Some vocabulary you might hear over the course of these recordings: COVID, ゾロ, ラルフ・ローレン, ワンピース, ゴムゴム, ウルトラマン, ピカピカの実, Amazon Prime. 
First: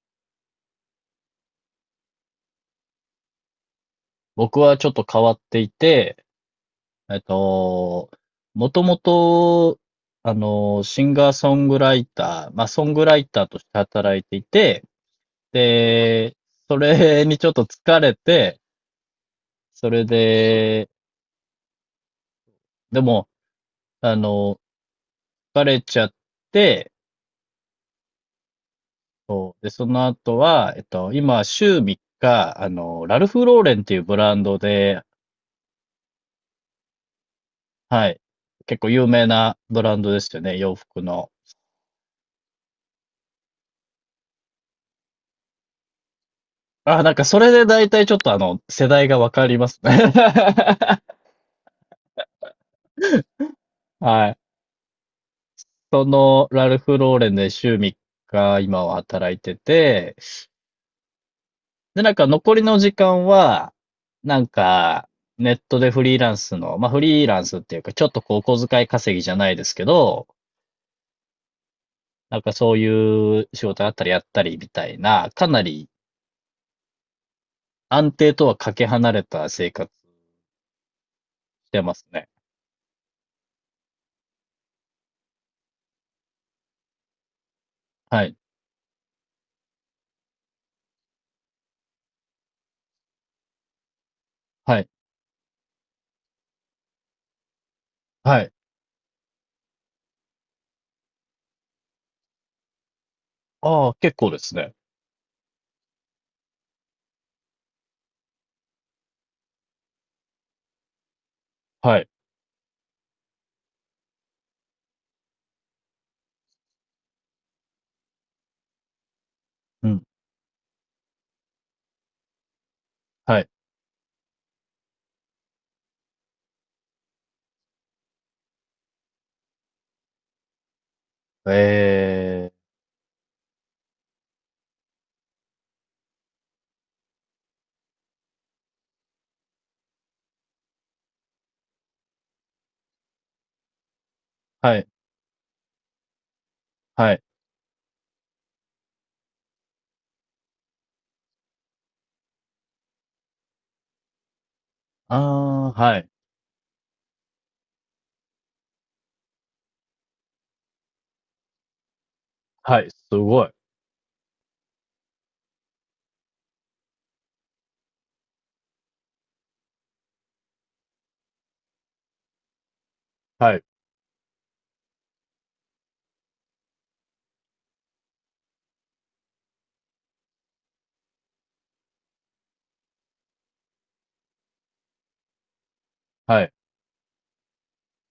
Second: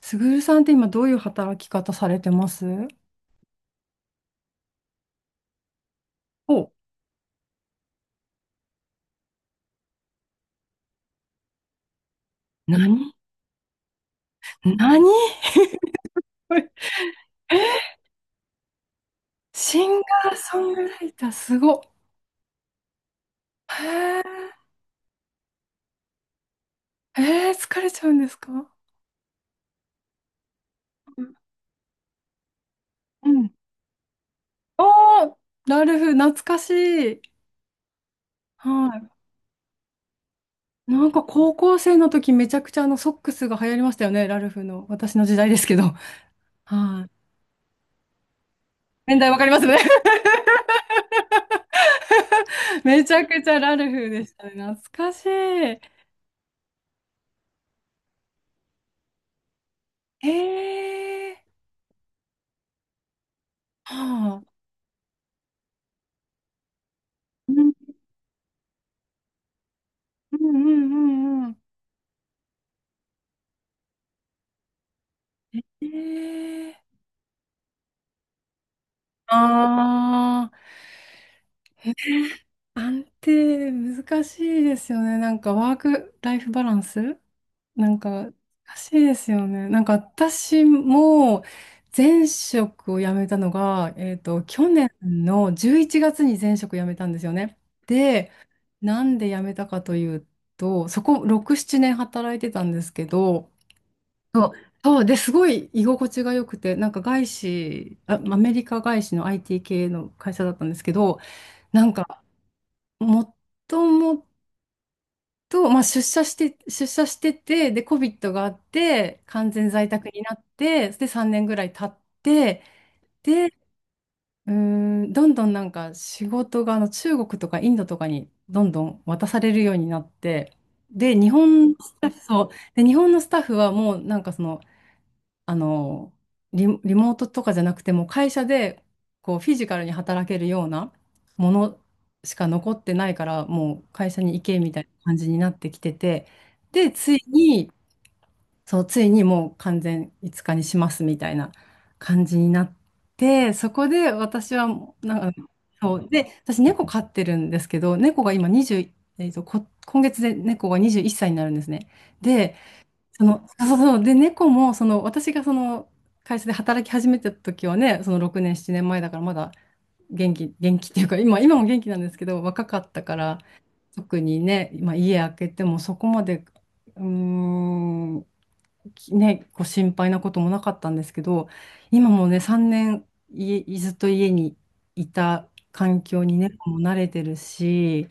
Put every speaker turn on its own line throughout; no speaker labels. すぐるさんって今どういう働き方されてます？
僕はちょっと変わっていて、
お、
えっと、もともと、シンガーソングライター、まあ、ソング
何？
ライターとして働いていて、
何？
で、そ れにちょっと疲れて、
シ
そ
ン
れ
ガーソング
で、
ライター、すごっ。
でも、あ
へ
の、疲れちゃって、
え、へえ、疲れちゃうんですか？
そうで、その後は、今、週3日、ラル
う
フ・
ん。
ローレンっていうブランド
あ
で、
あ、ラルフ、懐かしい。
はい、結構有
は
名なブランドですよね、洋
い。な
服
んか
の。
高校生の時めちゃくちゃソックスが流行りましたよね、ラルフの。私の時代ですけど。
あ、
は
なん
い。
かそれで大体ちょっと世代
年
が
代
わ
わか
か
り
り
ます
ま
ね。
すね。
めちゃくちゃラルフで
は
し
い。
たね。懐かしい。
その、ラルフローレンで週3日今は働いてて、
へえ。
で、なんか残りの時間は、な
は
ん
あ。
か、ネットでフリーランスの、まあフリーランスっていうか、ちょっとこう、お小遣い稼ぎじゃないですけど、
うんうんうん
なんかそういう仕事あったりやったりみたいな、かな
う
り
ん。ええ。
安定とはかけ離れた生活
あ
してますね。
あ、安定難しいですよね。なんかワークライフバランスなん
は
か
い。
難しいですよね。なんか私も前職を辞めたのが、去
はい。
年の11月に前職辞めたんですよね。で、
はい。
なんで辞めたかというと、そこ6、7年働いてたんですけど、
ああ、結構で
そう、
すね。
そうで、すごい居心地が良くて、なんか外資、あ、アメリカ外資の IT 系の会社だったんですけど、なん
はい。
か、もともと、まあ、出社してて、で、COVID があって、完全在
うん。
宅になって、で、3年ぐらい経って、
はい。
うーん、どんどんなんか仕事が中国とかインドとかにどんどん渡されるようになって、で、日
え
本のスタッフ、そう
え、
で、日本のスタッフはもうなんかその、あの、リモートとかじゃなくても会社でこうフィジカルに働けるようなものしか残ってないからもう会社に行けみ
は
たい
い、
な感じになってきてて、でつ
は
い
い。
に、もう完全5日にしますみたいな感じになって、そこで私はもうな
あ
んか、
あ、
そ
は
う
い、
で私猫飼ってるんですけど、猫が今20、今月で猫が21歳になるんですね。で、
はい、す
そ
ご
の、
い。
そうそうそう。で、猫も、その、私がその、会社で働き始めた時はね、その6年、7年前だから、まだ元気、元気っていうか、今も元気なんですけど、若かったから、
はい、
特にね、今、家開けても、そこまで、うーん、こう心配なこともなかったんですけど、今もね、3年、家、ずっと家にいた環境に
はい。
猫も慣れてるし、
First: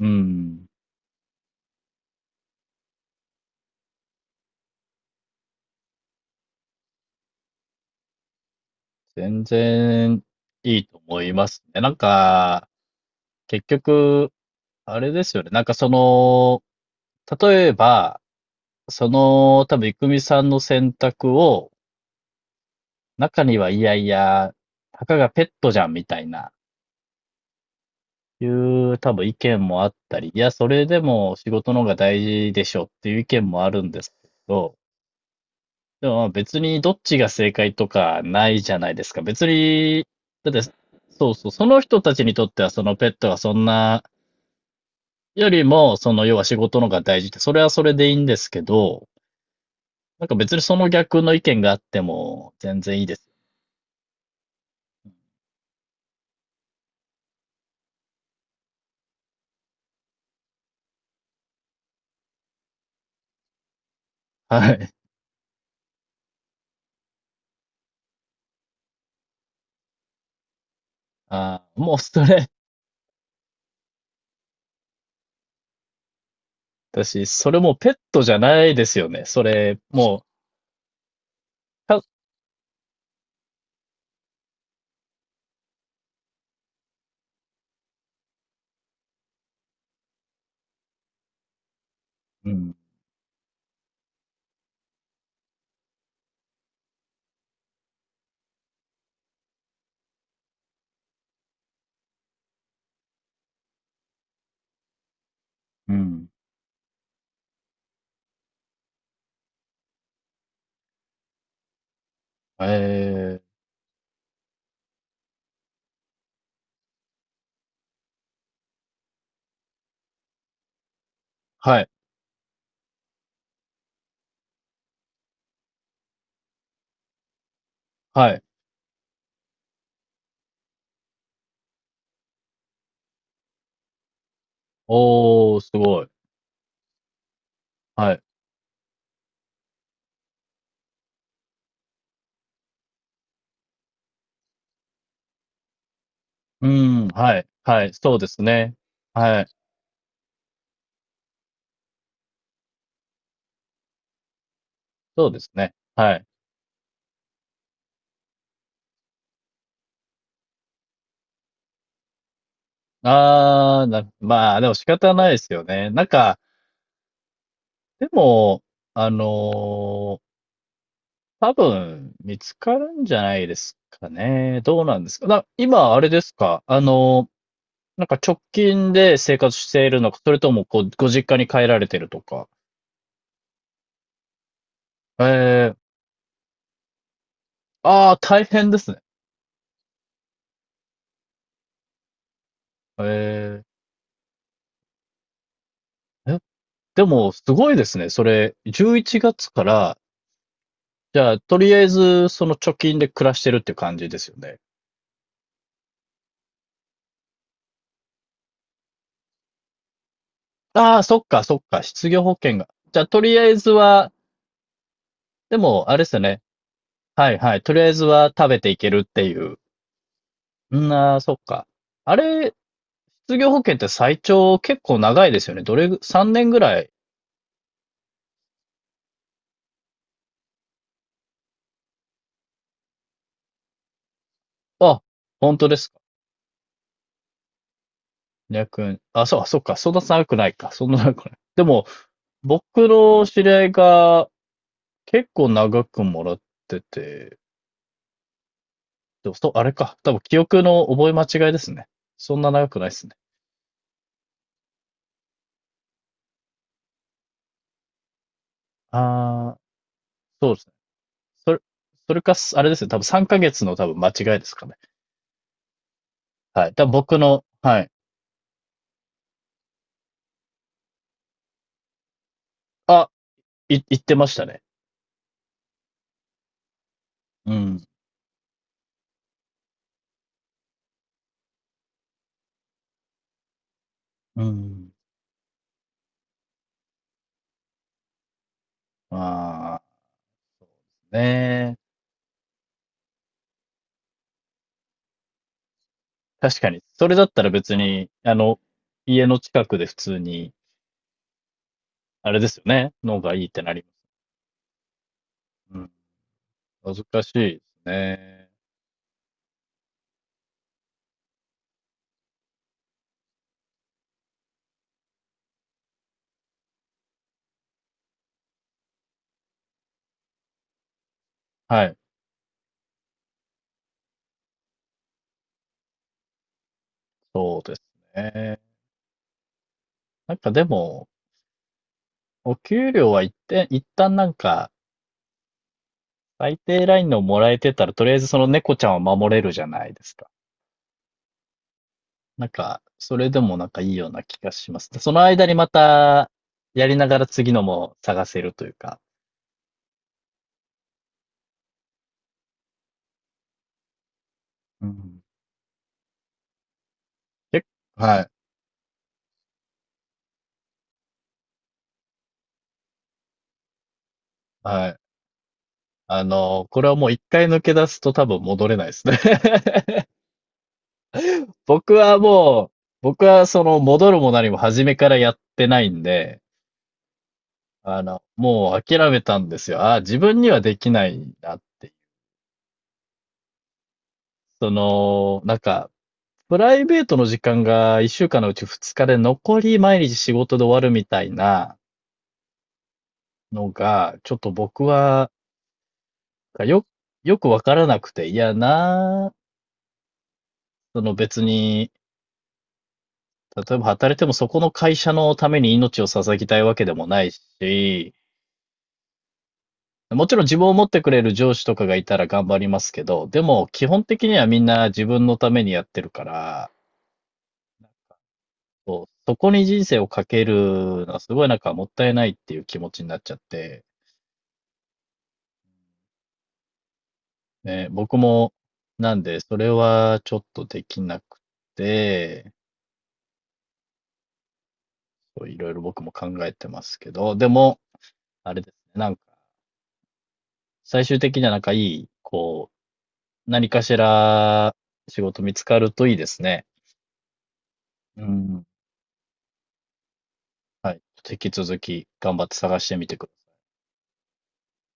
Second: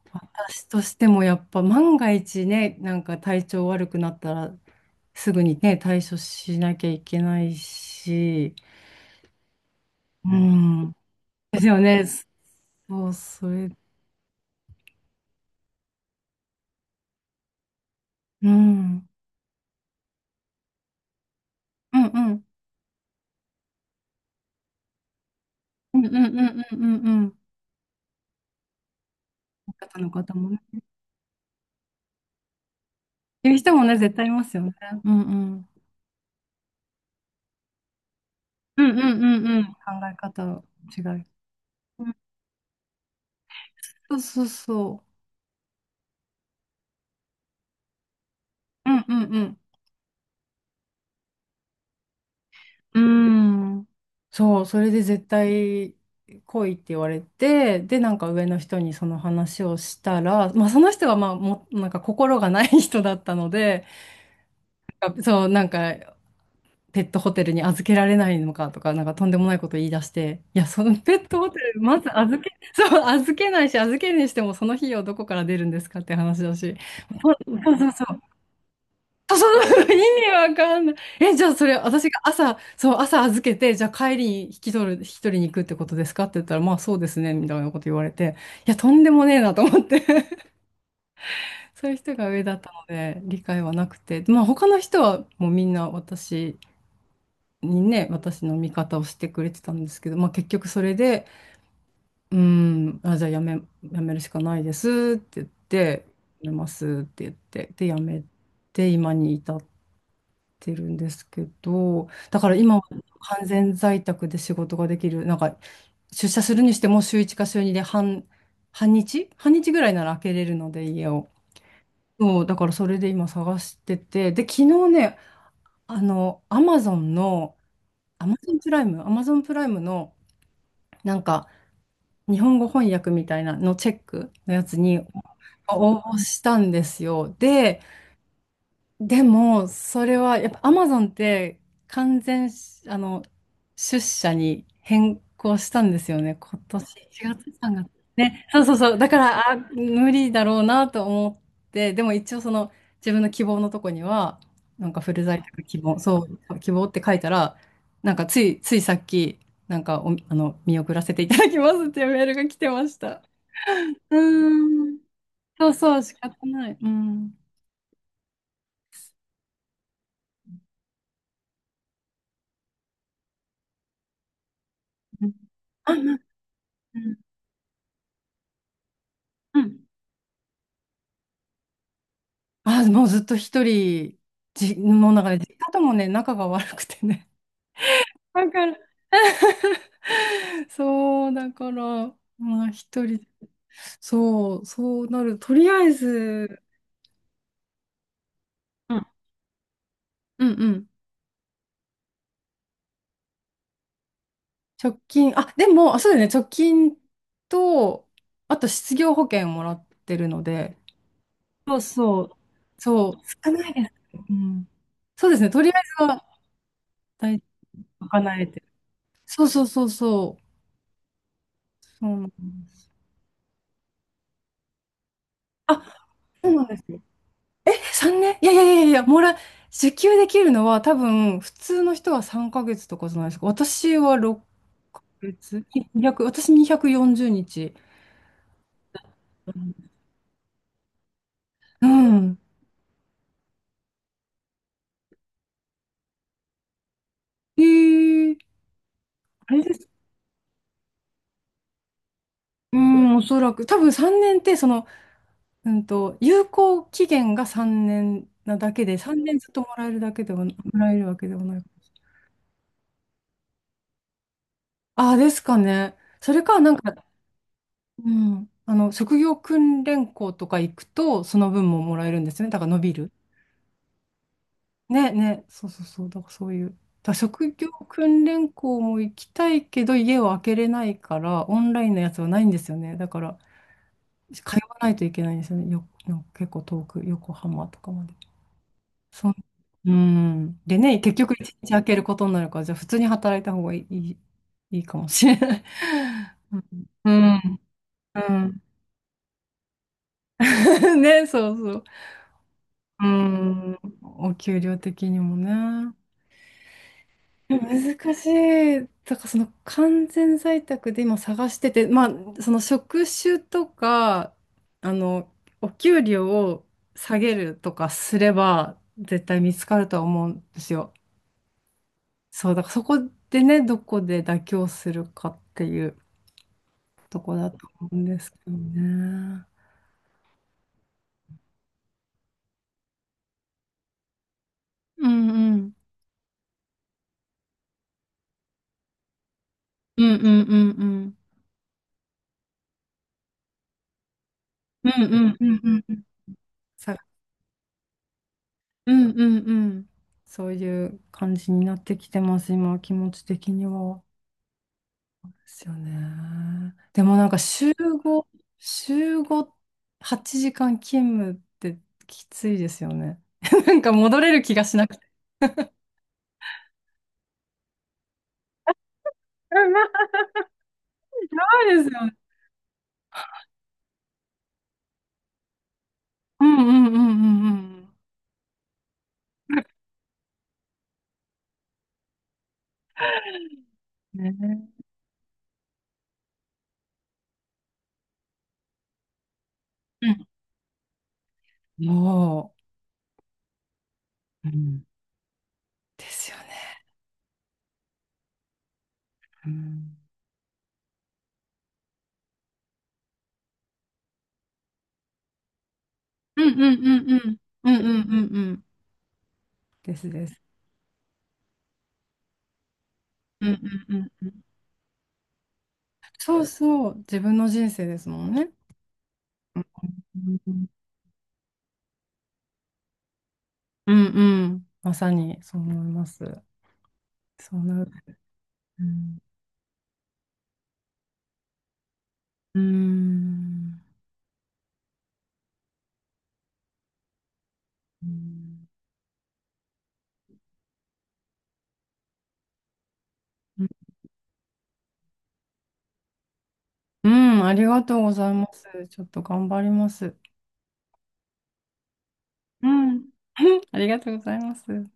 う
私
ん。
としてもやっぱ万が一ね、なんか体調悪くなったらすぐにね、対処しなきゃいけないし。
全然
う
いい
ん。
と思いま
で
す
すよ
ね。なん
ね。
か、
そう、そ
結
れ、
局、あれですよね。なんかその、例えば、
うん。う
そ
ん
の、多分、いくみさんの選択を、
うん。
中にはいやいや、たかがペットじゃん
う
み
んうん
たい
う
な、
んうんうんうん。
いう多分意見もあっ
方の
たり、
方
い
も
や、
ね。
それでも仕事の方が大事でしょっていう意見
いう
もあ
人も
るん
ね、
です
絶対
け
いますよね。
ど、
うんうん。
でもまあ別にどっちが正解とかないじゃ
うん
な
う
いですか。
んう
別
んうん。考
に、
え方
だっ
の
て、
違い。
そうそう、その人
う
た
ん、
ちにとってはそのペットがそんな、
そうそうそ
よりも、その要は仕事の方が大事って、それはそれでいいんですけ
う。うん
ど、
うんうん。
なんか別にその逆の意見があっても全
う
然
ー
いいです。
ん。そう、それで絶対来いって言われて、で、なんか上の人にその話をしたら、まあその人はまあも、なんか心がない人だったので、
はい。
なんかそう、なんかペットホテルに預けられないのかとか、なんかとんでもないこと言い出して、いや、そのペットホテ
あー、
ル、
もう
まず
そ
預け、
れ、
そう、預けないし、預けるにしてもその費用どこから出るんですかって話だし、
私、
そう
それもう
そ
ペ
う
ッ
そ
トじ
う
ゃないですよね。
そう
それ、
そう、意
もう、
味わかんない。え、じゃあそれ、私
か
が朝、そう、朝預けて、じゃあ帰りに引き取りに行くってことですかって言ったら、まあそうですね、みたいなこと言われて、いや、とんでもねえなと思って そういう人が上
う
だった
ん、
ので、理解はなくて、まあ他の人はもうみんな私にね、私の味方をしてくれてたんですけど、まあ結局それで、うーん、あ、じゃあやめ、やめるしかないですって言っ
う
て、
ん。
やめますって言って、で、やめて、今に至ってるんですけど、だから
え
今は
ー
完全在宅で仕事ができる、なんか出社するにしても週1か週2で半日半日ぐらいなら開けれるので家を。
はい、
そう、だからそれで今探してて、で、昨日ね、アマゾンの、
はい。
アマゾンプライムの、なんか、日本語翻訳みたいなのチェックのやつに
おー、す
応
ごい。
募したんですよ。で、
はい。
でも、それは、やっぱアマゾンって完全し、あの、出社に変更したんですよね。今
う
年
ん、
1
はい、
月3月。さんが
は
つ
い、そうです
ね、そうそ
ね。
うそう。だか
はい。
ら、あ、無理だろうなと思って、でも一応その自分の希望のとこには、なんかフル
そうで
在
す
宅
ね。
希望、
は
そ
い。
う、希望って書いたら、ついさっき、なんかお、あの、見送らせていただきますっていうメールが来てました。
ああ、な、
う
まあ、でも仕
ーん。
方ないですよ
そう
ね。
そう、
なん
仕方
か、
ない。うん。
でも、あのー多分見つかるんじゃないですかね。どうなんです
う
か。
ん、
な、今、
あ、う
あれ
ん。
ですか。なんか直近で生活
う
し
ん。
ているのか、それともこう、ご実家に帰られてるとか。
あ、もうずっと一人、もうなんかね、実家
ええ、
ともね、仲が悪くてね。
ああ、大
だか
変
ら、
ですね。
そう、だから、まあ一人、
え、
そう、そうなる。とりあえ
ええ、
ず、
でも、すごいですね。それ、
う
11
ん
月から、
うんうん。
じゃあ、とりあえず、その貯金で暮らしてるって感じですよね。
直近、あ、でも、あ、そうだよね、直近と、あと失業保険もらってるので、
ああ、そっか、そっ
そう
か。失
そ
業
う。
保険が。じゃあ、
そ
と
う、
りあ
少
え
な
ず
いです。
は、
うん。そうですね、
で
とりあえ
も、あれ
ず
ですよ
は
ね。はい、
大丈
はい。とりあえず
夫、
は
賄え
食べ
てる。
ていけるってい
そう
う。
そうそうそう、
うん、ああ、そっか。
そう
あ
なん
れ、
です。
失業保険って最長結構長いですよね。ど
あ、
れぐ、3年
そう
ぐ
なんで
ら
す。
い。
3年、いやいやいやいや、受給できるのは多分、普通の人は3ヶ月とかじゃないですか。私は6
あ、
ヶ
本
月、
当ですか。
200、私240日。
200円。あ、そう、そっか。そんな長くないか。そんな長くない。で
う
も、
ん。
僕の知り合いが結構長くもらってて、
えー、
でもそ
あ
う、
れ
あれ
です。
か。多分記憶の覚え間違いですね。そんな長
う
くないです
ん、
ね。
おそらく。多分3年って、その、有効期限が3年なだけで、3年ずっ
あ
と
あ、
もらえるだけでは、
そ
も
うです。
らえるわけでは
そ
な
れ、
い。
それかあれですね、多分3ヶ月の多分間違いですかね。
ああ、ですかね。それか、
は
な
い。
ん
多分
か、
僕の、はい。
うん、職業訓練校とか行くと、その分ももらえるんですよね。だから伸び
あ、
る。
い、言ってましたね。
ね、そうそうそう、だからそういう。だから職
う
業
ん。
訓練校も行きたいけど、家を開けれないから、オンラインのやつはないんですよね。だから、
う
通わな
ん。
いといけないんですよね。結構遠く、横浜とかまで。
ま
そん
あ、
うん。でね、結局一日
ね、
開けることになるから、じゃあ普通に働いた方がいいかもしれない。う
確
ん。
かに。そ
う
れだったら
ん。
別に、
うん
家の近くで普通 に、
ね、そうそう。
あれですよね。
う
のがいいってな
ん。
ります。
お給料的にもね。
うん。難しいです
難し
ね。
い。だからその完全在宅で今探してて、まあその職種とか、あの、お給料を下げるとかすれば絶対見つかるとは思うんですよ。
はい。
そう、だからそこでね、どこで妥協するかっていうとこだ
そう
と
です
思うんですけど
ね。
ね。
なんかでも、お給料は一定、一旦なんか、
うんうん。
最低ラインのもらえてたら、とりあえずその猫ちゃんを守れるじゃない
う
で
ん
す
う
か。
んうんうん。
なんか、それでもなんかいいような気がしま
う
す。
ん
その
うんう
間に
ん
ま
うんうん。
た、や
さ、
りながら次のも探せるという
う
か。
んうんうん。そういう感じになってきてます、今、気持ち的には。
うん。
ですよね。でもなんか
結構は
5、
い、
週5、8時間勤務ってきついですよね。なんか戻れる気がしな
は
く
い。
て。
あの、これはもう一回抜け出すと多分戻れないですね。
うん、や ばいです
僕
よね。
はもう、僕はその戻るも何も初めからやってないんで、
うんうんうんうん
あの、もう諦めたんですよ。ああ、自分にはできないなって。
うん。ね。
その、なんか、プライベートの時間が一週間のうち二日で残り毎
う
日
ん、
仕事で終わるみたいな、
も
のが、ちょっ
う、う
と僕
ん、
は、
ですよね。
よ、よくわからなくて、いやな、
うん、
その別に、例えば働いてもそこの会社のために命を捧
う
ぎた
ん
いわ
うん
けで
う
も
んう
ない
んうんうん
し、
うんうん、ですで
もち
す。
ろん自分を持ってくれる上司とかがいたら頑張りますけど、で
うん
も基
うんう
本
んう
的に
ん。
はみんな自分のためにやってるか
そう
ら、
そう、自分の人生ですもんね。
そう、そこに人生をか
う
け
ん
るのはすごいなんかもったいないっていう気持ちになっちゃって、
うんうん。まさにそう思います。その、
ね、僕も
う
な
ん、
んでそれはちょっとできなくて、
うーん。
こういろいろ僕も考えてますけど、でも、
う
あれ
ん
ですね、なんか、最終的にはなんかいい、こう、何かしら仕事見つかるといいですね。
うん、ありがとうご
う
ざいます。
ん。
ちょっと頑張ります。
はい。引き続き頑張って
う
探して
ん。
みてください。
ありがとうございます。